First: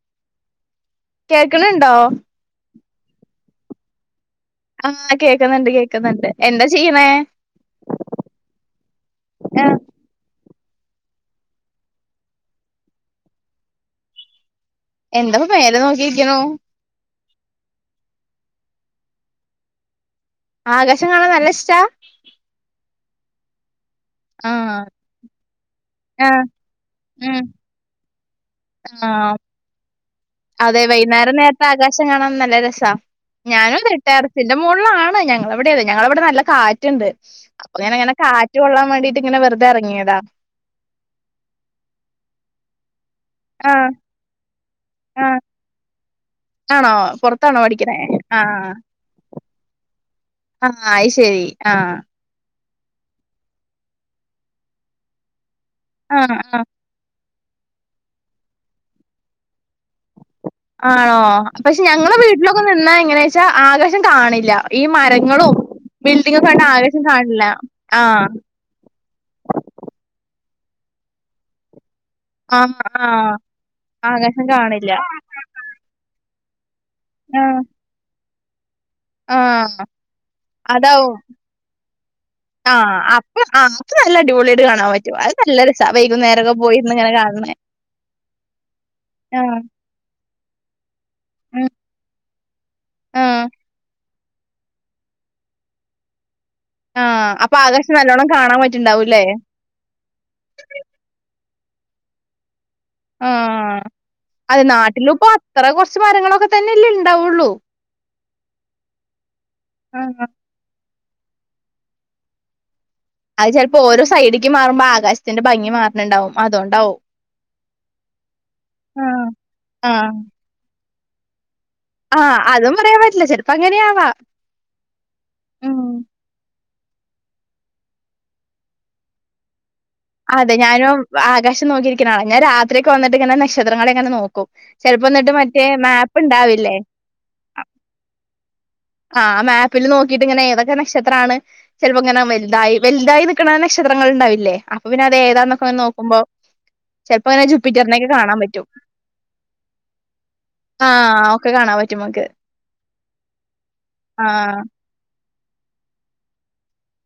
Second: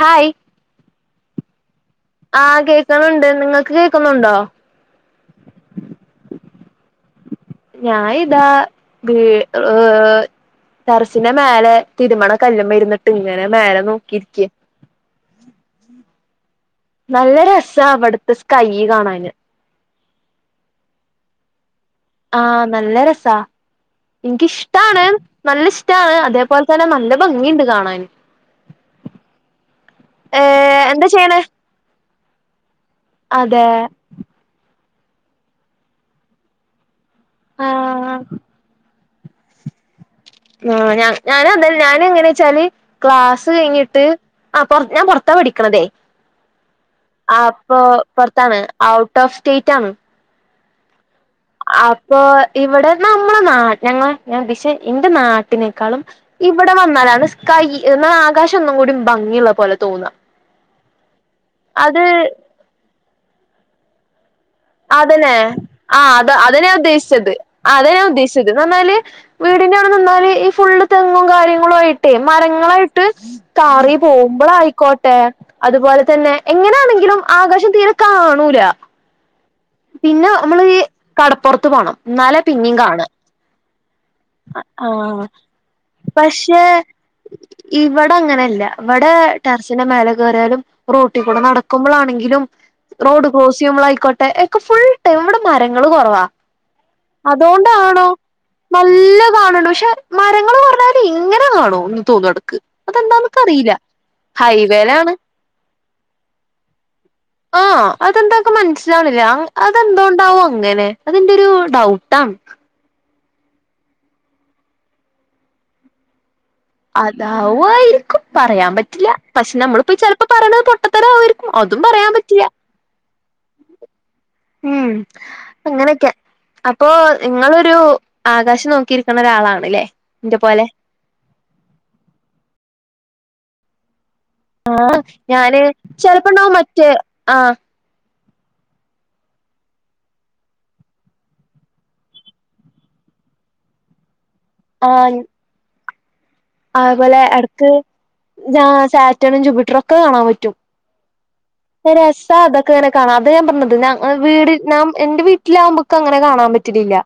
Hi. കേൾക്ണണ്ടോ. ആ കേക്കുന്നുണ്ട്. നിങ്ങൾക്ക് കേക്കുന്നുണ്ടോ. ആ കേക്കുന്നുണ്ട് കേൾക്കുന്നുണ്ട്. എന്താ ചെയ്യന്നേ. ഞാൻ ഇതാ ബി ആഹ് ഏ. ടറസിന്റെ മേലെ തിരുമണ കല്ല്മ്മ ഇരുന്നിട്ട് ഇങ്ങനെ മേലെ നോക്കിയിരിക്ക. എന്താപ്പ മേല നോക്കിയിരിക്കുണു. നല്ല രസാ ഇവിടുത്തെ സ്കൈ കാണാന്. ആകാശം കാണാൻ നല്ല ഇഷ്ട്ടാ. ആ നല്ല രസാ. ആഹ് എനക്കിഷ്ടാണ് നല്ല ഇഷ്ടമാണ് ആഹ് അതേപോലെ തന്നെ നല്ല ഉം ഭംഗിണ്ട് കാണാൻ ആഹ് അതെ ഏഹ് എന്താ വെയ്ന്നേരം ചെയ്യണേ നേരത്തെ ആകാശം കാണാൻ നല്ല രസാ, അതെ ഞാനും [unintelligible] ടെറസിന്റെ മോളിലാണ് ഞങ്ങളവിടെത് ഞങ്ങളവിടെ നല്ല കാറ്റ്ണ്ട്. അപ്പൊ ഇങ്ങനെ ഇങ്ങനെ ആഹ് കാറ്റ് കൊള്ളാൻ വേണ്ടിയിട്ട് ങ്ങനെ വെറുതെ എറങ്ങിയതാ. ആഹ്, ഞ ഞാന അത ഞാനൻ എങ്ങനെച്ചാല് ആഹ് ക്ലാസയ്ഞ്ഞിട്ട് അഹ്, പൊർ ഞാൻ പൊറത്താ ആഹ് പടിക്കണതെ, ആണോ ആ പുറത്താണോ പ്പൊ പഠിക്കണേ പൊറത്താണ്. ആഹ് അ ഔട്ട് ഓഫ് സ്റ്റേറ്റ് ആണ്. ആഹ് അയി ശരി അപ്പൊ ഇവിടെ നമ്മളെ നാ ഞങ്ങളെ ഞാൻ ഉദ്ദേശിച്ചെ എന്റെ നാ ട്ടിനേക്കാളും ആഹ് ആ ഇവിടെ വന്നാലാണ് സ്കൈയ് എന്നാ ആകാശം ഒന്നും കൂടി ഭംഗിയുള്ള പോലെ തോന്ന. ആണോ. പക്ഷെ ഞങ്ങളെ വീട്ടിലൊക്കെ നിന്നാ എങ്ങനെയാച്ചാ ആകാശം കാണില്ല. ഈ അതന്നെ മരങ്ങളും ആ അത് ബിൽഡിംഗും അത കണ്ടാ ഞാൻ ആകാശം ഉദ്ദേശിച്ചത് കാണില്ല. അത ഞാൻ ആഹ്. ഉദ്ദേശിച്ചത് ടെന്നാല് വീടിന്റെ അവിടെ നിന്നാല് ഈ ഫുള്ള് തെങ്ങും കാര്യങ്ങളും ആയി്. ട്ടെ ആഹ് മരങ്ങളായിട്ട് ആഹ്. കാറി ആകാശം കാണില്ല. പോകുമ്പളായിക്കോട്ടെ അത് പോലെ തന്നെ എങ്ങനെയാണെങ്കിലും ആഹ് ആകാശം തീരെ കാണൂല്ല. ആഹ് പിന്നെ നമ്മള് ഈ അതാവും. കടപ്പൊർത്ത് പോണം. ന്നാലെ പിന്നിം ആഹ് കാണ അപ്പൊ ആഹ് അത് നല്ല അ അടിപൊളിയായിട്ട് കാണാൻ പറ്റും. ആഹ് അത് നല്ല രസാ വൈകുന്നേരൊക്കെ പക്ഷെ പോയിരുന്ന് ഇങ്ങനെ കാണണേ. ഇവിടെ അങ്ങനെല്ല. ഇവിടെ ആഹ് ടെറസിന്റെ മേലെ കേറിയാലും റോട്ടി കൂടെ ഉം നടക്കുമ്പളാണെങ്കിലും റോഡ് ആഹ് ക്രോസ് ചെയ്യുമ്പോള അയ്ക്കോട്ടെ. അയ് ക്ക ഫുൾ ടൈം ഇവിടെ മരങ്ങള് കൊറവാ ആഹ്. അപ്പൊ ആകാശം അതൊണ്ടാണോ നല്ലോണം കാണാൻ നല്ല പറ്റ്ണ്ടാവൂല്ലേ? കാണണ്. ക്ഷെ മരങ്ങള് പറഞ്ഞാല് ഇങ്ങനെ കാണോ ഒന്ന് തോന്നു എടക്ക് ആഹ് അത് ഹൈവേയിലാണ് നാട്ടിലുപ്പൊ അത്ര കുറച്ച് മരങ്ങളൊക്കെ തന്നെല്ലണ്ടാവുള്ളു. ആഹ്, അതെന്തൊക്കെ മനസ്സിലാവണില്ല. ആഹ് അതെന്തോണ്ടാവും അങ്ങനെ അതിന്റെരു ഡൗട്ടാണ്. അത് ചെലപ്പോ ഓരോ സൈഡിക്ക് മാറുമ്പോ ആകാശത്തിന്റെ ഭംഗി മാറ്‌ണ്‌ണ്ടാവും അതൊണ്ട് അതാവു ആയിരിക്കും പറയാൻ പറ്റില്ല. ആഹ് പക്ഷെ നമ്മള്പ്പൊ ഈ ആഹ് ചെലപ്പോ പറയണത് പൊ അതും പറയാ ആഹ് അതും പറയാൻ പറ്റില്ല ചെലപ്പോ അങ്ങനെയാവാ ഉം അങ്ങനെയൊക്കെ. അപ്പൊ നിങ്ങളൊരു ആകാശം നോക്കിരിക്കണ ഒരാളാണ്ല്ലേ. എന്റെ അതെ പോലെ ഞാനും ആകാശം നോക്കിയിരിക്കണ ആള. ഞാൻ രാത്രിയക്കെ വന്നിട്ട് ഇങ്ങന നക്ഷത്രങ്ങളെ ഒക്കെഇങ്ങനെ നോക്കും. ചെലപ്പന്നിട്ട് ഞാന് മറ്റേ ചെലപ്പോണ്ടാവും മാപ്പ്ണ്ടാവില്ലേ മറ്റേ ആഹ് അ ആഹ് ആ മാപ്പില് നോക്കിയിട്ട് ഇങ്ങനെ ഏതൊക്കെ നക്ഷത്രാണ്. ചെലപ്പോങ്ങനെ മൽതായി വൽതായി നിക്കണ നക്ഷത്രങ്ങൾണ്ടാവില്ലേ അപ്പൊ പിന്നെ അത് ഏതാന്നൊക്കെങ്ങനെ നോക്കുമ്പോ ആതുപോലെ ചെലപ്പോ ഇങ്ങനെ എടക്ക് ജൂപ്പിറ്ററിനെയൊക്കെ കാണാൻ ജാ പറ്റും സാറ്റണും ജൂപ്പിറ്ററും ഒക്കെ കാണാൻ പറ്റും. ആഹ് ഒക്കെ കാണാ രസ അതൊക്കെങ്ങനെ കാണാം. അത് ഞാൻ പറഞ്ഞത് ഞ ങ്ങൾ വീട് ആഹ് ഞാൻ എന്റെ വീട്. ട്ടിലാകുമ്പ ക്ക് അങ്ങനെ കാണാൻ പറ്റലില്ല.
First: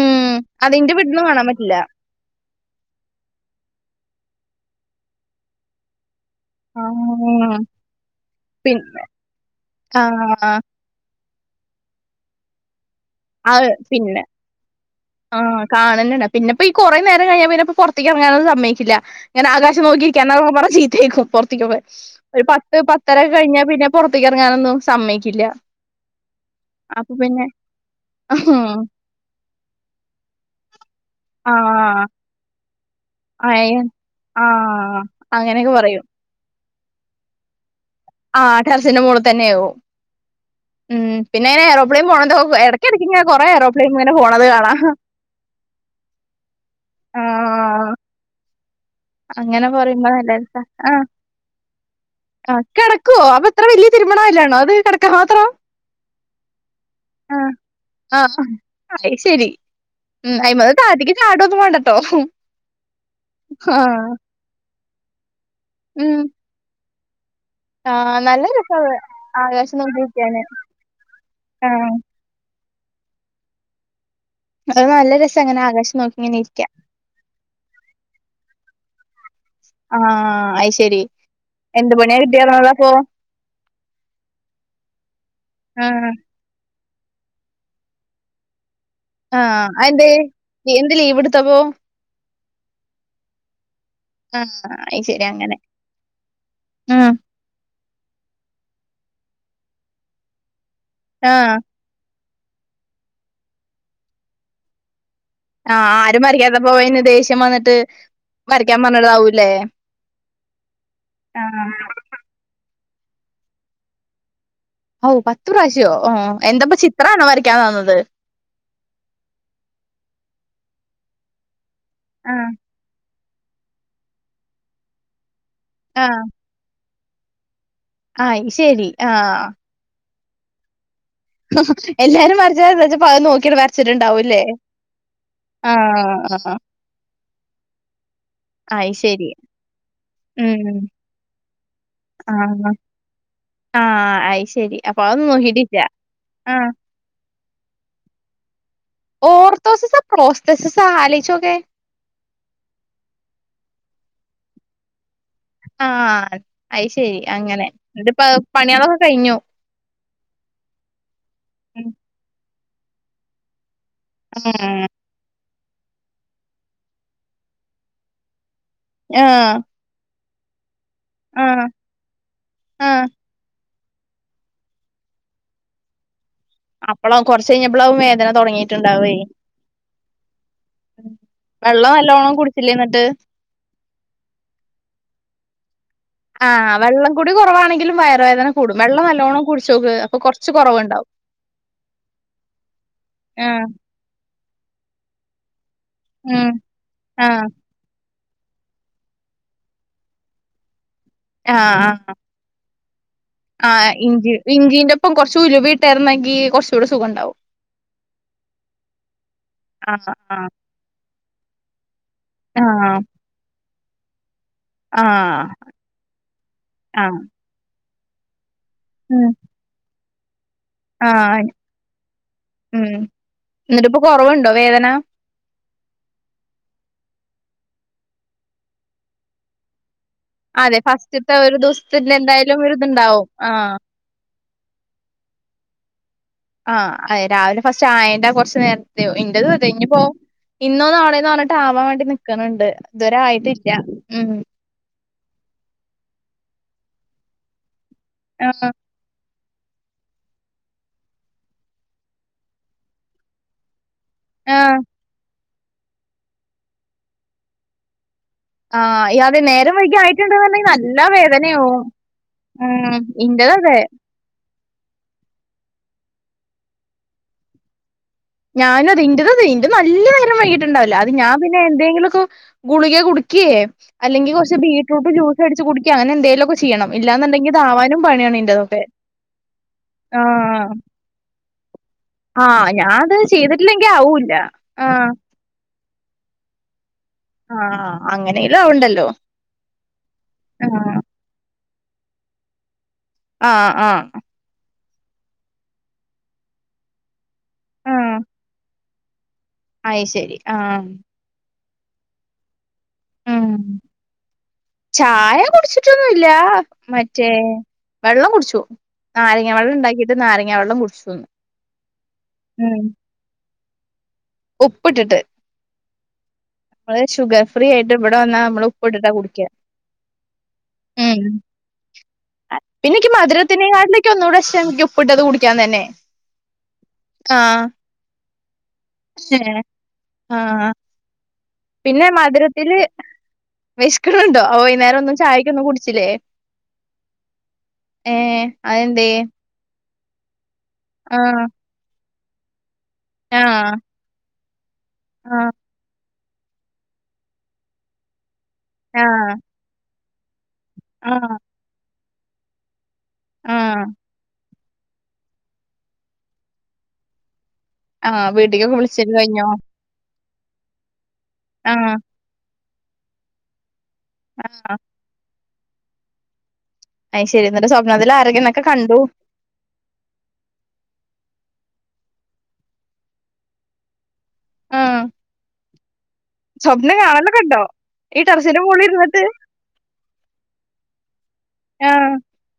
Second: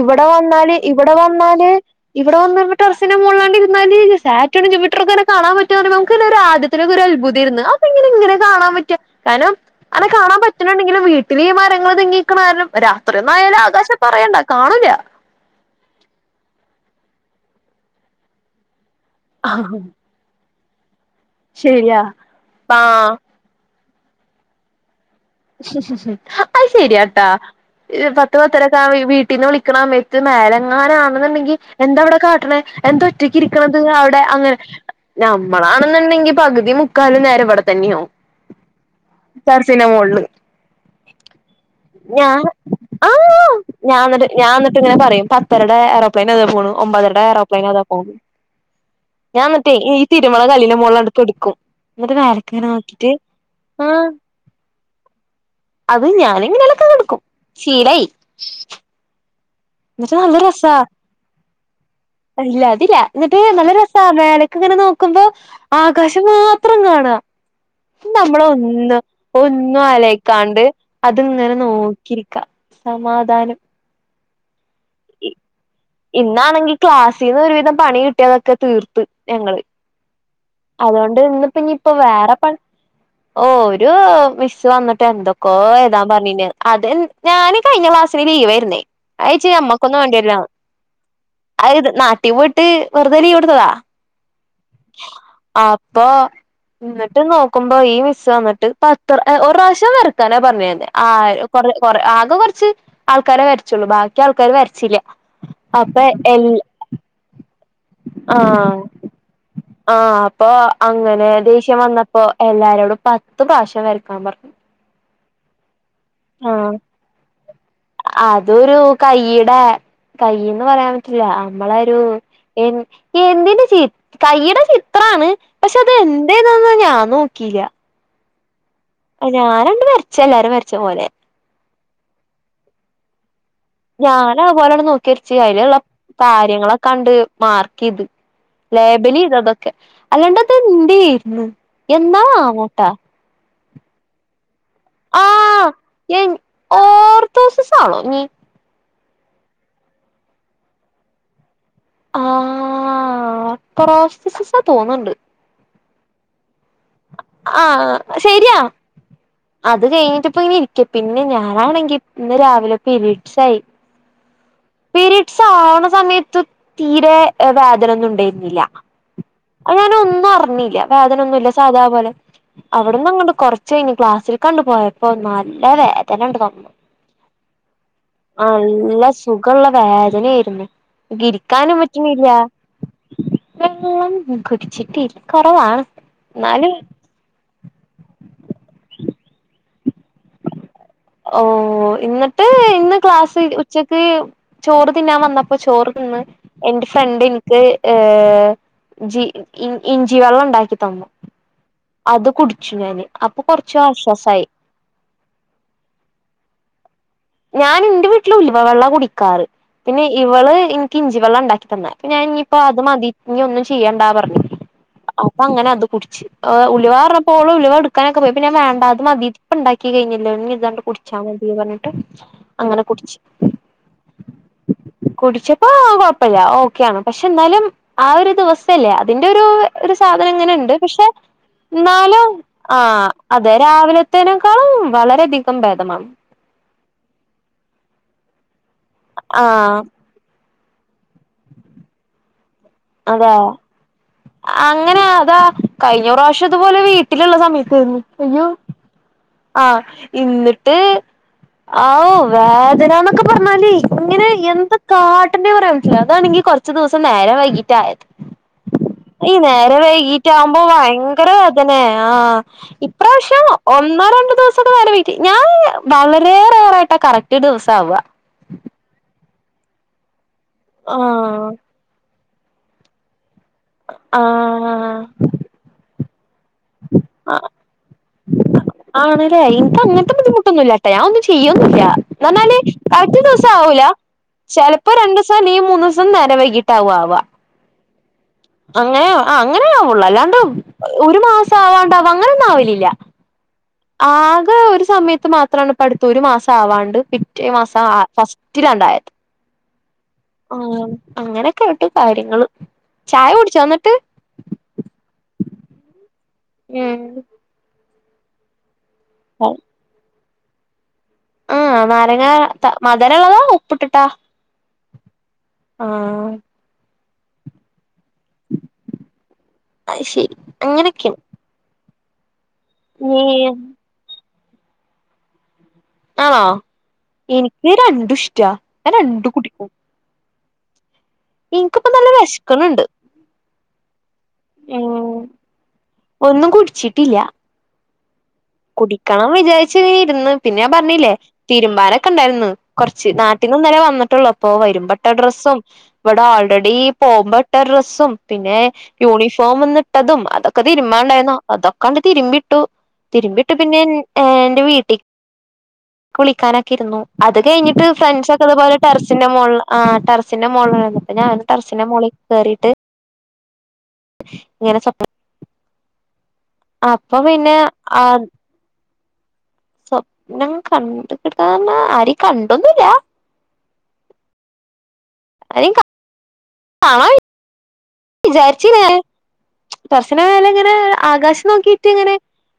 ഇവിടെ വന്നാല് അതെന്റെ ഇവിടെ വീട്ടിന്ന് കാണാൻ വന്നാല് പറ്റില്ല ഇവിടെ വന്നങ്ങ് ടെറസിന്റെ മോളിലാണ്ട് ഇര്ന്നാല് സാറ്റണും ജൂപ്പിറ്ററും ഒക്കെ ഇങ്ങനെ കാണാൻ പറ്റ പറിമ്പം നമ്മക്കന്നൊരു ആ [unintelligible] ഒരു അത്ഭു ആഹ് തേര്ന്നു. അപ്പൊ എങ്ങനെ ഇങ്ങനെ കാണാൻ പറ്റ, പിന്നെ കാരണം അങ്ങനെ കാണാൻ ആഹ് പറ്റ്ണ ഇ ങ്ങനെ വീട്ടിലീ മരങ്ങള് തിങ്ങിക്കണ കാരണം രാത്രി ഒന്നും ആയാല് അത് ആകാശം പിന്നെ പറയേണ്ട. കാണൂല്ല. ആഹ് കാണന്നല്ല, പിന്നപ്പ ഈ കൊറേ നേരം കഴിഞ്ഞാ പിന്നെപ്പം പൊറത്തേക്ക്റങ്ങാനന്നും സമ്മയ്ച്ചില്ല. ഇങ്ങനെ ആകാശം നോക്കി. [unintelligible] പറ ചീത്തേക്കും പൊറത്തേക്ക് പോവാൻ, ശരിയാ ഒരു പത്ത് ആഹ് പത്തരക്കെ കഴിഞ്ഞാ പിന്നെ പൊറത്തേക്ക് ഇറങ്ങാനൊന്നു. സമ്മയ്ക്കില്ല. അത് ശെരിയാട്ടാ. ഈ പത്ത് പത്തരക്കെ ആകുമ്പ ഈ വീ. ട്ടീന്ന് വിളിക്ക്ണ സമയത്ത് മേലങ്ങാനാണെന്നുണ്ടെങ്കി എന്താ ആഹ് അവിടെ കാട്ടണേ? എന്തു റ്റക് അയ ഇരിക്കണത് അവിടെ അങ്ങനെ, ആഹ് അങ്ങനെയൊക്കെ പറയും നമ്മളാണെന്നുണ്ടെങ്കിൽ പകുതി മുക്കാലും നേരം ഇവിടെ തന്നെയാവും. ആഹ് ടെറസിന്റെ മോള് തന്നെ ആവും. ടെറസിന്റെ മോളില് ഉം പിന്നെ [unintelligible] ഞാൻ എടക്കെടക്ക് ഇങ്ങനെ കൊറേ ആഹ് ഏറോപ്ലെയിൻ ഇങ്ങനെ ഞാന്ന്ട്ട് പോണത് ഞാൻന്ന്ട്ട് കാണാം ഇങ്ങനെ പറയും. പത്തരെടെ എറോ പ്ലൈനതാ പോണു, ഒമ്പതെരെടെ ഏറോപ്ലെയിനതാ ആഹ് പോണു ഞാൻ അങ്ങനെ എന്നിട്ടേ പറയുമ്പോ നല്ലരസാ ആ ന്നട്ട് കയറി കെടക്കുവോ അപ്പൊ ഇത്ര വലിയ തിരുബ്ണ കല്ലാണോ അത് കെടക്കാൻ മാത്രം അത് ഞാനെങ്ങെനേലൊക്കെകെടക്കും ആഹ് ശീലായി ആഹ് അയ് ഇന്നട്ട് നല്ല രസാ ളാടോന്നും വാണ്ടട്ടോ ഇല്ല അതില്ല ഇന്നട്ട് നല്ല രെസാ മേലക്ക്ങ്ങനെ നോക്കുമ്പോ ഉം ആകാശം മാത്രം കാണാം ആഹ് നല്ല രസാത് നമ്മളൊന്ന് ആകാശം ഒന്നും നോക്കി ഇരിക്കാന് ആലോയ്ക്കാണ്ട് അത്ങ്ങനെ ആഹ് നോക്കിരിക്കാ സമാധാനം അത് നല്ല രസാങ്ങനെ ആകാശ ഇന്നാണെങ്കി ക്ലാസ്സീന്ന് ഒരുവിധം പണി കിട്ടിയതൊക്കെ തീർത്ത് ഞങ്ങള് ആ അയി അതൊണ്ട് ഇന്ന്പ്പ ഇഞ്പ്പൊ വേറെ പണി ഓ ഒരു മിസ്സ് വന്നിട്ട് എന്തൊക്കോ ഏയ്താൻ ആഹ് പറഞ്ഞിനെ അതേൻ ഞാന് കഴിഞ്ഞ ക്ലാസ്സിന് ലീവെയിരുന്നേ ഞായ്ച്ചി ആഹ് അമ്മക്കൊന്നും അതെന്തേ വാണ്ടിര്ലാന്ന് എന്ത് ലീവ് എടുത്തപ്പോ അത് നാട്ടി പോയിട്ട് വെറുതെലീവ്ട്ത്തതാ ആഹ് അയ് ശരി അങ്ങനെ അപ്പൊ ഉം ഇന്നട്ട് നോക്ക നോക്കുമ്പോ ഈ മിസ് വന്ന്ട്ട് പത്ത് ഒരുറാവിശ്യം വരക്കാന പറഞ്ഞെന്നെ ആ ആഹ് കൊറേ കൊറേ ആകെ കൊറച്ച് ആൾക്കാരെ വരച്ചോള്ളൂ ബാക്കി ആൾക്കാര് വരച്ചില്ല ആ അപ്പൊ ആരും വരക്കാത്തപ്പോ അയിന്ന് ദേഷ്യം വന്ന്ട്ട് ആ ആ അപ്പൊ അങ്ങനെ ആഹ് ദേഷ്യം വന്ന പ്പൊ എല്ലാരോടും പത്ത് പ്രാവശ്യം വരക്കാൻ പറഞ്ഞു ഔ പത്ത് പ്രാവശ്യോ ആ എന്തപ്പോ ചിത്രാണോ വരയ്ക്കാൻ തന്നത് അതൊരു കയ്യിടെ കയ്യ്ന്ന് പറയാൻ പറ്റില്ല അമ്മളൊരു ആഹ് എൻ എന്തിന്റെ ചി കയ്യ്ടെ ചിത്രാണ് പക്ഷെ അത് എന്തേയ്ന്നൊന്നും ഞാൻ നോക്കീല്ല അയ്ശെരി ആ ഞാനണ്ട് വര്ച്ച് എല്ലാരും വര്ച്ച പോലെ എല്ലാരും വരച്ചണ്ട് ഇജ്ജ് പ്പോ അത് നോക്ക്യാണ്ട് ഞാന് വരച്ചിട്ടുണ്ടാവൂല്ലേ അതുപോലെണ്ട് നോക്കി വരച്ച് ആ അതിലുള്ള കാര്യങ്ങളൊക്കെ കണ്ട് മാർക്കെയ്ത് അയ് ശരി ലേബലിയ്തു അതൊക്കെ അല്ലാണ്ട് അത് എന്തേര്ന്നു ആ ആ ആയ്ശെരി ആ എൻ ഓർതോസസാണോ നി ഓർത്തോസസാ പ്രോസസ്റ്റ്സാ ആലോയ്ച്ചോക്കെ ആ പ്രോസ്‌സ്റ്റസാ തോന്ന്ണ്ട് ആ അയ്ശെരി അങ്ങനെ ആഹ് ഇന്നട്ട് പ്പോ ശരിയാ പണീയാളൊക്കെ കഴിഞ്ഞു അത് കഴിഞ്ഞിട്ടിപ്പോ ഇങ്ങനെ ഇരിക്ക പിന്നെ ഉം ഞാനാണെങ്കി ഇന്ന് രാവിലെ പീരിഡ്സായി ഉം പീരീഡ്സ് ആവണ സമയത്ത് തീരെ വേദനൊന്നും ഉണ്ടെയ്ന്നില ആ അപ്പൊ ഞാനോന്നും അറിഞ്ഞീല്ലാ വേദന ഒന്നും ഇല്ല സാധാ പോലെ ആഹ് അവട്ന്ന് ഇങ്ങണ്ട് കൊറ ച്ചെയ്ഞ് ക്ലാസ്സിൽക്കണ്ടു പോയപ്പോ നല്ല വേദനണ്ട് വന്നു അപ്പള കൊർച്ചെഴിഞ്ഞപ്പളാവും വേദന നല്ല തൊടങ്ങീറ്റ്ണ്ടാവേ സുഖള്ള വേദനയേരുന്നു ഇക്ക് ഇരിക്കാനും വെള്ളം പറ്റിണില്ല നല്ലോണം കുടിച്ചില്ലേ എന്നിട്ട് വെള്ളം കുടിച്ചിട്ട് കൊറവാണ് ആ എന്നാലും വെള്ളം കുടി കൊറവാണെങ്കിലും വയറുവേദന കൂടും വെള്ളം നല്ലോണ്ണം കുടിച്ചോക്ക് അപ്പൊ കൊർച്ച് കൊറവ്ണ്ടാവും ഓ ഇന്നട്ട് ഇന്ന് ക്ലാസ് ആഹ് ഉച്ചക്ക് ചോറ് തിന്നാൻ വന്നപ്പോ ചോറ് തിന്ന് ഉം എന്റെ ഫ്രണ്ട് ആഹ് ഇൻക്ക് ഏഹ് ജി ഇഞ്ചി വെള്ളം ഇണ്ടാക്കി തന്നു ആഹ് ആ അത് കുടിച്ചു ഞാന് അപ്പൊ കൊറച്ച് ആഹ് ഇഞ്ചി ആശ്വാസായി ഇഞ്ചിന്റെ ഒപ്പം കൊറച്ച് ഉലുവ ഇടയിരുന്നെങ്കിൽ കുറച്ച കൂടെ സുഖംണ്ടാവും ഞാൻ എന്റെ വീട്ടിൽ ഉലുവ വെള്ളാ കുടിക്കാറ് പിന്നെ ആഹ് ആഹ് ഇവള് എനിക്ക് ഇഞ്ചി വെള്ളാ ഇണ്ടാക്കി തന്നെ അപ്പൊ ഞാൻ ഇനിയിപ്പോ അത് മതി ഇനി ഒന്നും ചെയ്യണ്ടാ പറഞ്ഞഞ് ആഹ് അപ്പൊ ആഹ് അങ്ങനെ അത് കുടിച്ച് ഉലുവ ആഹ് പറഞ്ഞപ്പോൾ ഉലുവ എട് ക്കാനൊക്കെ പോയി പിന്നെ വേണ്ട ഇത് മതി ഉം ഇപ്പ ഉണ്ടാക്കി കഴിഞ്ഞല്ലോ ഇനി ഇതാണ്ട് കുടിച്ചൽ ആഹ് മതി പറഞ്ഞ് ഉം എന്നിട്ട് പ്പൊ കൊറവുണ്ടോ വേദന കുടിച്ചപ്പോ കുഴപ്പല്ല ഓക്കെയണ് പക്ഷെ എന്നാലും ആ ഒരു ദിവസല്ലേ അതിന്റെ ഒരു ഒരു സാധനം ഇങ്ങനെണ്ട് അതെ പക്ഷെ ഫസ്റ്റ്ത്തെ ഒരു ദിവസത്തിന്റെ എന്നാലും എന്തായാലും ആ ഒരിതുണ്ടാവും അതെ ആഹ് രാവിലെ തേനെക്കാളും വളരെയധികം ഭേദമാണ് ആഹ് രാവിലെ ഫസ്റ്റ് ചായത്തെ കൊറച്ച് നേരത്തേ ഇന്റെ ത് ആഹ് കഴിഞ്ഞ് പോ ഇന്നോ നാളെന്ന് പറഞ്ഞിട്ട് ആവാൻ വേണ്ടി നിക്ക്ണ് ണ്ട് ഇതുവരെ അതെ ആയിട്ടില്ല ഉം അങ്ങനെ അതാ കഴിഞ്ഞ പ്രാവശ്യം അപോലെ വീട്ടിലുള്ള സമയത്തേന്നു അയ്യോ ആഹ് ആഹ് ഇന്നിട്ട് ഔ വേദനന്നൊക്കെ പറഞ്ഞാലേ ഇങ്ങനെ എന്താ ആഹ് കാട്ടണ്ടേ പറയാൻ പറ്റുല്ലാ അതാണെങ്കി കൊറച്ചു ദിവസം നേരം വൈകീട്ട ആയത് ആഹ് ഈ അതെ നേരം നേരെ വൈകി വൈകീറ്റാകുമ്പോ ആയിട്ടുണ്ട്ന്നുണ്ടെങ്കി നല്ല ഭയങ്കര വേദനയാവും വേദന ആ ഉം ഇപ്രാവശ്യം ഇന്റത് ഒ ന്നോ രണ്ടോ ദിവസക്കെ നേരം വഴിഗി ഞാൻ വളരെ റേറായിട്ട് കറക്റ്റ് ദിവസം ആവ ഞാനും അതേ ഇന്റെതും അതേ ഇന്റെത് നല്ലോം നേരം വൈകിട്ട്ണ്ടാവില്ല അത് ഞാൻ ആഹ് പിന്നെ എന്തെങ്കിലുലോക്കെ ഗുളിക കുടിക്കെ അല്ലെങ്കി കുച്ച് ആഹ് ബീറ്റ്റൂട്ട് ജൂസ് അടച്ച് കുടിക്കെ അങ്ങനെ എന്തേല്ലൊക്കെ ചെയ്യണം ഇല്ലാന്ന് ണ്ടങ്കി ഇതാവാനും പണിയാണ് ഇന്റെതൊക്കെ ആൺല്ലേ എനിക്ക് അങ്ങനത്തെ ബുദ്ധിമുട്ടൊന്നുംല്ലാട്ടാ ഞാൻ ഒന്നും ചെയ്യന്നുല്ല എന്നാല് ആഹ് ഞാൻ കറക് അത് റ്റ് ദിവസം ആവൂല ചെയ്തിട്ടില്ലെങ്കി ആവൂല്ല ചിലപ്പോ ആഹ് രണ്ടു ദിവസം ലെങ്കി മൂന്ന് ദിവസം നേര വൈകിട്ട ആവാ ആവാ ആഹ് അങ്ങനെലും അങ്ങനെ ആവണ്ടല്ലോ ആ അങ്ങനെ ആവുള്ളൂ അല്ലാണ്ട് ആഹ് ഒരു മാസം ആവാണ്ടാവ അങ്ങനെ ഒന്നും ആവലില്ല ആഹ് ആഹ് ആകെ ഒരു സമയത്ത് മാ ത്രം പടുത്ത് ഒരു മാസം ആവാണ്ട് പിറ്റേ മാസം ആ ഫസ്റ്റിലാണ്ടായത് ആത് ശരി ഉം അങ്ങനൊക്കൊയിട്ട് കാര്യങ്ങള് ചായ ഉം കുടിച്ചോ എന്നിട്ട് ചായ കുടിച്ചിട്ടൊന്നുംല്ല മറ്റേ വെള്ളം കുടിച്ചു നാരങ്ങ ഉം വെള്ളം ഉണ്ടാക്കിട്ട് നാരങ്ങ വെള്ളം കുടിച്ചുന്ന് ആഹ് നാരങ്ങ മധരുള്ളതാ ഉപ്പ്ട്ട്ട്ടാ ഉപ്പ്ട്ട്ട്ട് നമ്മള് ഷഗുർ ഫ്രീ ആയിട്ട് ഇവിടെ വന്നാൽ നമ്മള് ഉപ്പ്ട്ട്ട്ടാ കുടിക്ക ശരി അങ്ങനെയൊക്കെണ് അത് പിന്നെക്ക് മധുരത്തിനെ കാട്ടിലും ഒന്നുകൂടി എനിക്ക് ഉപ്പ്ട്ടത് കുടിക്കാൻ തന്നെ ആഹ് ആഹ് എനിക്ക് രണ്ടും ഇഷ്ടാ ഞാൻ രണ്ടും ഏഹ് കുട്ടിക്കും ആഹ് പിന്നെ നല്ല മധുരത്തില്ൽ വിശക്കണുണ്ട് വെശക്ക്ണ് ണ്ടോ ഓ ഉം വൈകുന്നരം ചായക്കൊന്നും കുടിച്ചില്ലേ ഒന്നും കുടിച്ചിട്ടില്ല ഏഹ് അതെന്തേ കുടിക്കണം വിചാരിച്ച് ഇരുന്നു പിന്നെ പറഞ്ഞില്ലേ ആഹ് തിരുമ്പാനൊക്കെ ഉണ്ടായിന്ന് കൊറച്ച് നാട്ടീന്ന് ആഹ് ഇന്നലെ വന്നിട്ടുള്ളൂ അപ്പൊ വരുമ്പട്ട ആഹ് ഡ്രസ്സും ഇവടെ ഓൾറെഡി പോകുമ്പട്ട ഡ്രസ്സും പിന്നെ ആഹ് യൂണിഫോം ഇന്ന്ട്ടതും അതൊ ക്കെ തിരുമ്പണ്ടായിനു ആഹ് അതൊക്കാണ്ട് തിരുമ്പിട്ടു തിരുമ്പിട്ടു പിന്നെ ആഹ് എന്റെ വീട്ടിക്ക് വിളിക്കാനൊക്കെ ഇരുന്നു അത് കഴിഞ്ഞിട്ട് ആഹ് ഫ്രണ്ട്സ ഒക്കെ ഇതുപോലെ വീട്ടിക്കൊക്കെ വിളിച്ചല് ടെറസിന്റെ കഴിഞ്ഞോ മൊളില് ആഹ് ടറസിന്റെ മൊളിലാന്നു പിന്നെ ഞാൻ ടറസിന്റെ ആഹ് മോളില് കേയറിയിട്ട് ഇങ്ങനെ സ്വപ്നം അപ്പൊ ഐ പിന്നെ ശരിന്ന്ട്ട് ആ സ്വപ്നതിൽ ആരെ ന്നൊക്കെ കണ്ടു സ്വപ്നം കണ്ട് കിട്ടന്ന ആരിം കണ്ടൊന്നുല്ല ആഹ അ- സ്വപ്നം കാണാനൊക്കെണ്ടോ ഈ ടെറസന്റെ മോളിൽ ഇരിട്ട്? കുറച്ചന കാല ഇങ്ങനെ ആകാശം നോക്കിട്ട് ആഹ് ഇങ്ങനെ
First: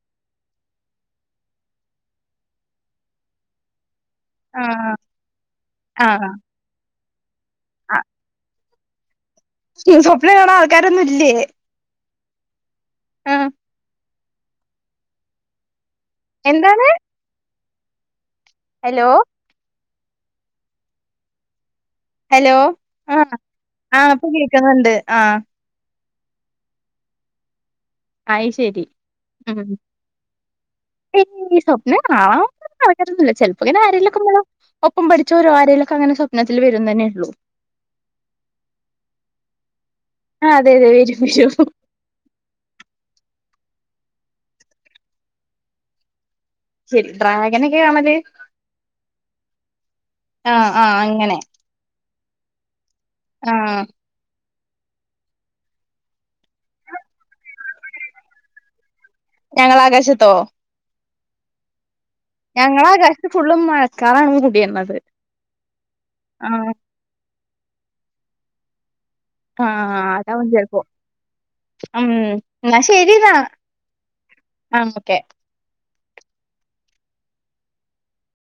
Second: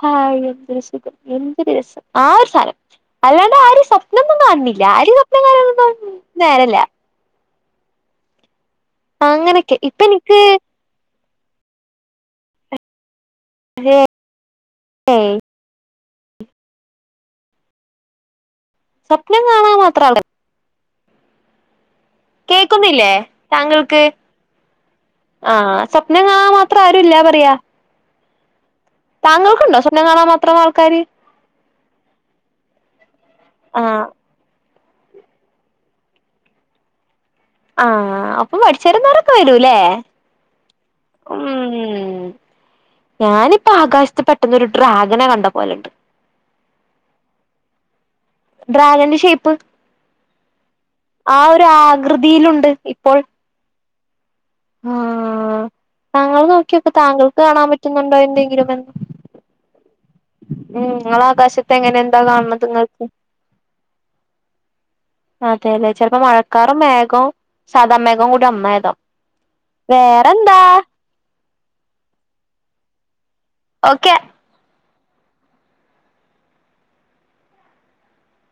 ഹഹ് എന്തൊരു സുഖം എന്തൊരു രസം ആ ഒരു സഥാനം അല്ലാണ്ട് ആരും സപ്പോ ന്നെന്നും കാണ്ന്നില്ല ആഹ് ആര് സ്വ്നം ക നേരല്ല ആഹ ആ അങ്ങനെ സ്വപ്നം കാണോ ആൾക്കാരൊന്നും ഇല്ലേ? ആഹ അതേ ഏ എന്താണ്? ഹലോ സ്വപ്നം കാണാൻ മാത്രല്ല ഹലോ കേൾക്കുന്നില്ലേ ആഹ് താങ്കൾക്ക് ആഹ് ഇപ്പൊ കേക്കുന്നുണ്ട് ആഹ് ആഹ സത്യ എന്നഞങ്ങ ആ മാത്രം ആരുല്ല പറയാ അയ് ശരി ഉം താങ്കൾക്കുണ്ടോ സ്വണ്ണംം കാണാൻ മാത്രം ആൾക്കാര് ഈ സ്വപ്നം ആന്ന ചെപ്പോ ഇങ്ങനെ ആ ആരെക്കോ ഒപ്പം പഠിച്ച ഒരുര ആരേലൊക്കെ അങ്ങനെ സ്പനത്തിൽ വരും തന്നെ ഉള്ളൂ ആഹ അപ്പൊ പഠിച്ചരുന്നറൊക്കെ വരൂല്ലേ? ആ് അതെ അതെ വരും വരും ഉം ഞാനിപ്പോ ആകാശത്ത് പെട്ടെന്ന ഒരു ഡ്രാഗനെ കണ്ട പോലുണ്ട് ശരി ഡ്രാഗനൊക്കെ കാണല്? ഡ്രാഗൻ ഷേപ്പ് ആഹ് ആഹ് ആ അങ്ങനെ ഒരു ആകൃതിയിലുണ്ട് ഇപ്പോൾ ആഹ ആഹ താങ്കൾ നോക്കിയോക്ക താങ്കൾക്ക് കാണാൻ പറ്റുന്നുണ്ടോ എന്തെങ്കിലുംന്ന് ഞങ്ങളൾ ആകാശത്തോ? ഉം നിങ്ങള ആകാശത്തെ എങ്ങനെ എന്താ കാണുന്നത്ങ്ങൾക്ക് ഫുള് മഴക്കറാണ് കൂടി തരണത് അതെ അതെ ചിലപ്പോ മഴക്കാറും മേഘവും സാദാ മേഘവും കൂടി ഒന്നായതോ ആഹ അതാ വ ചരപ്പ ഉം എന്ന ശരിതാ ഓക്കെ ആ ഓക്കെ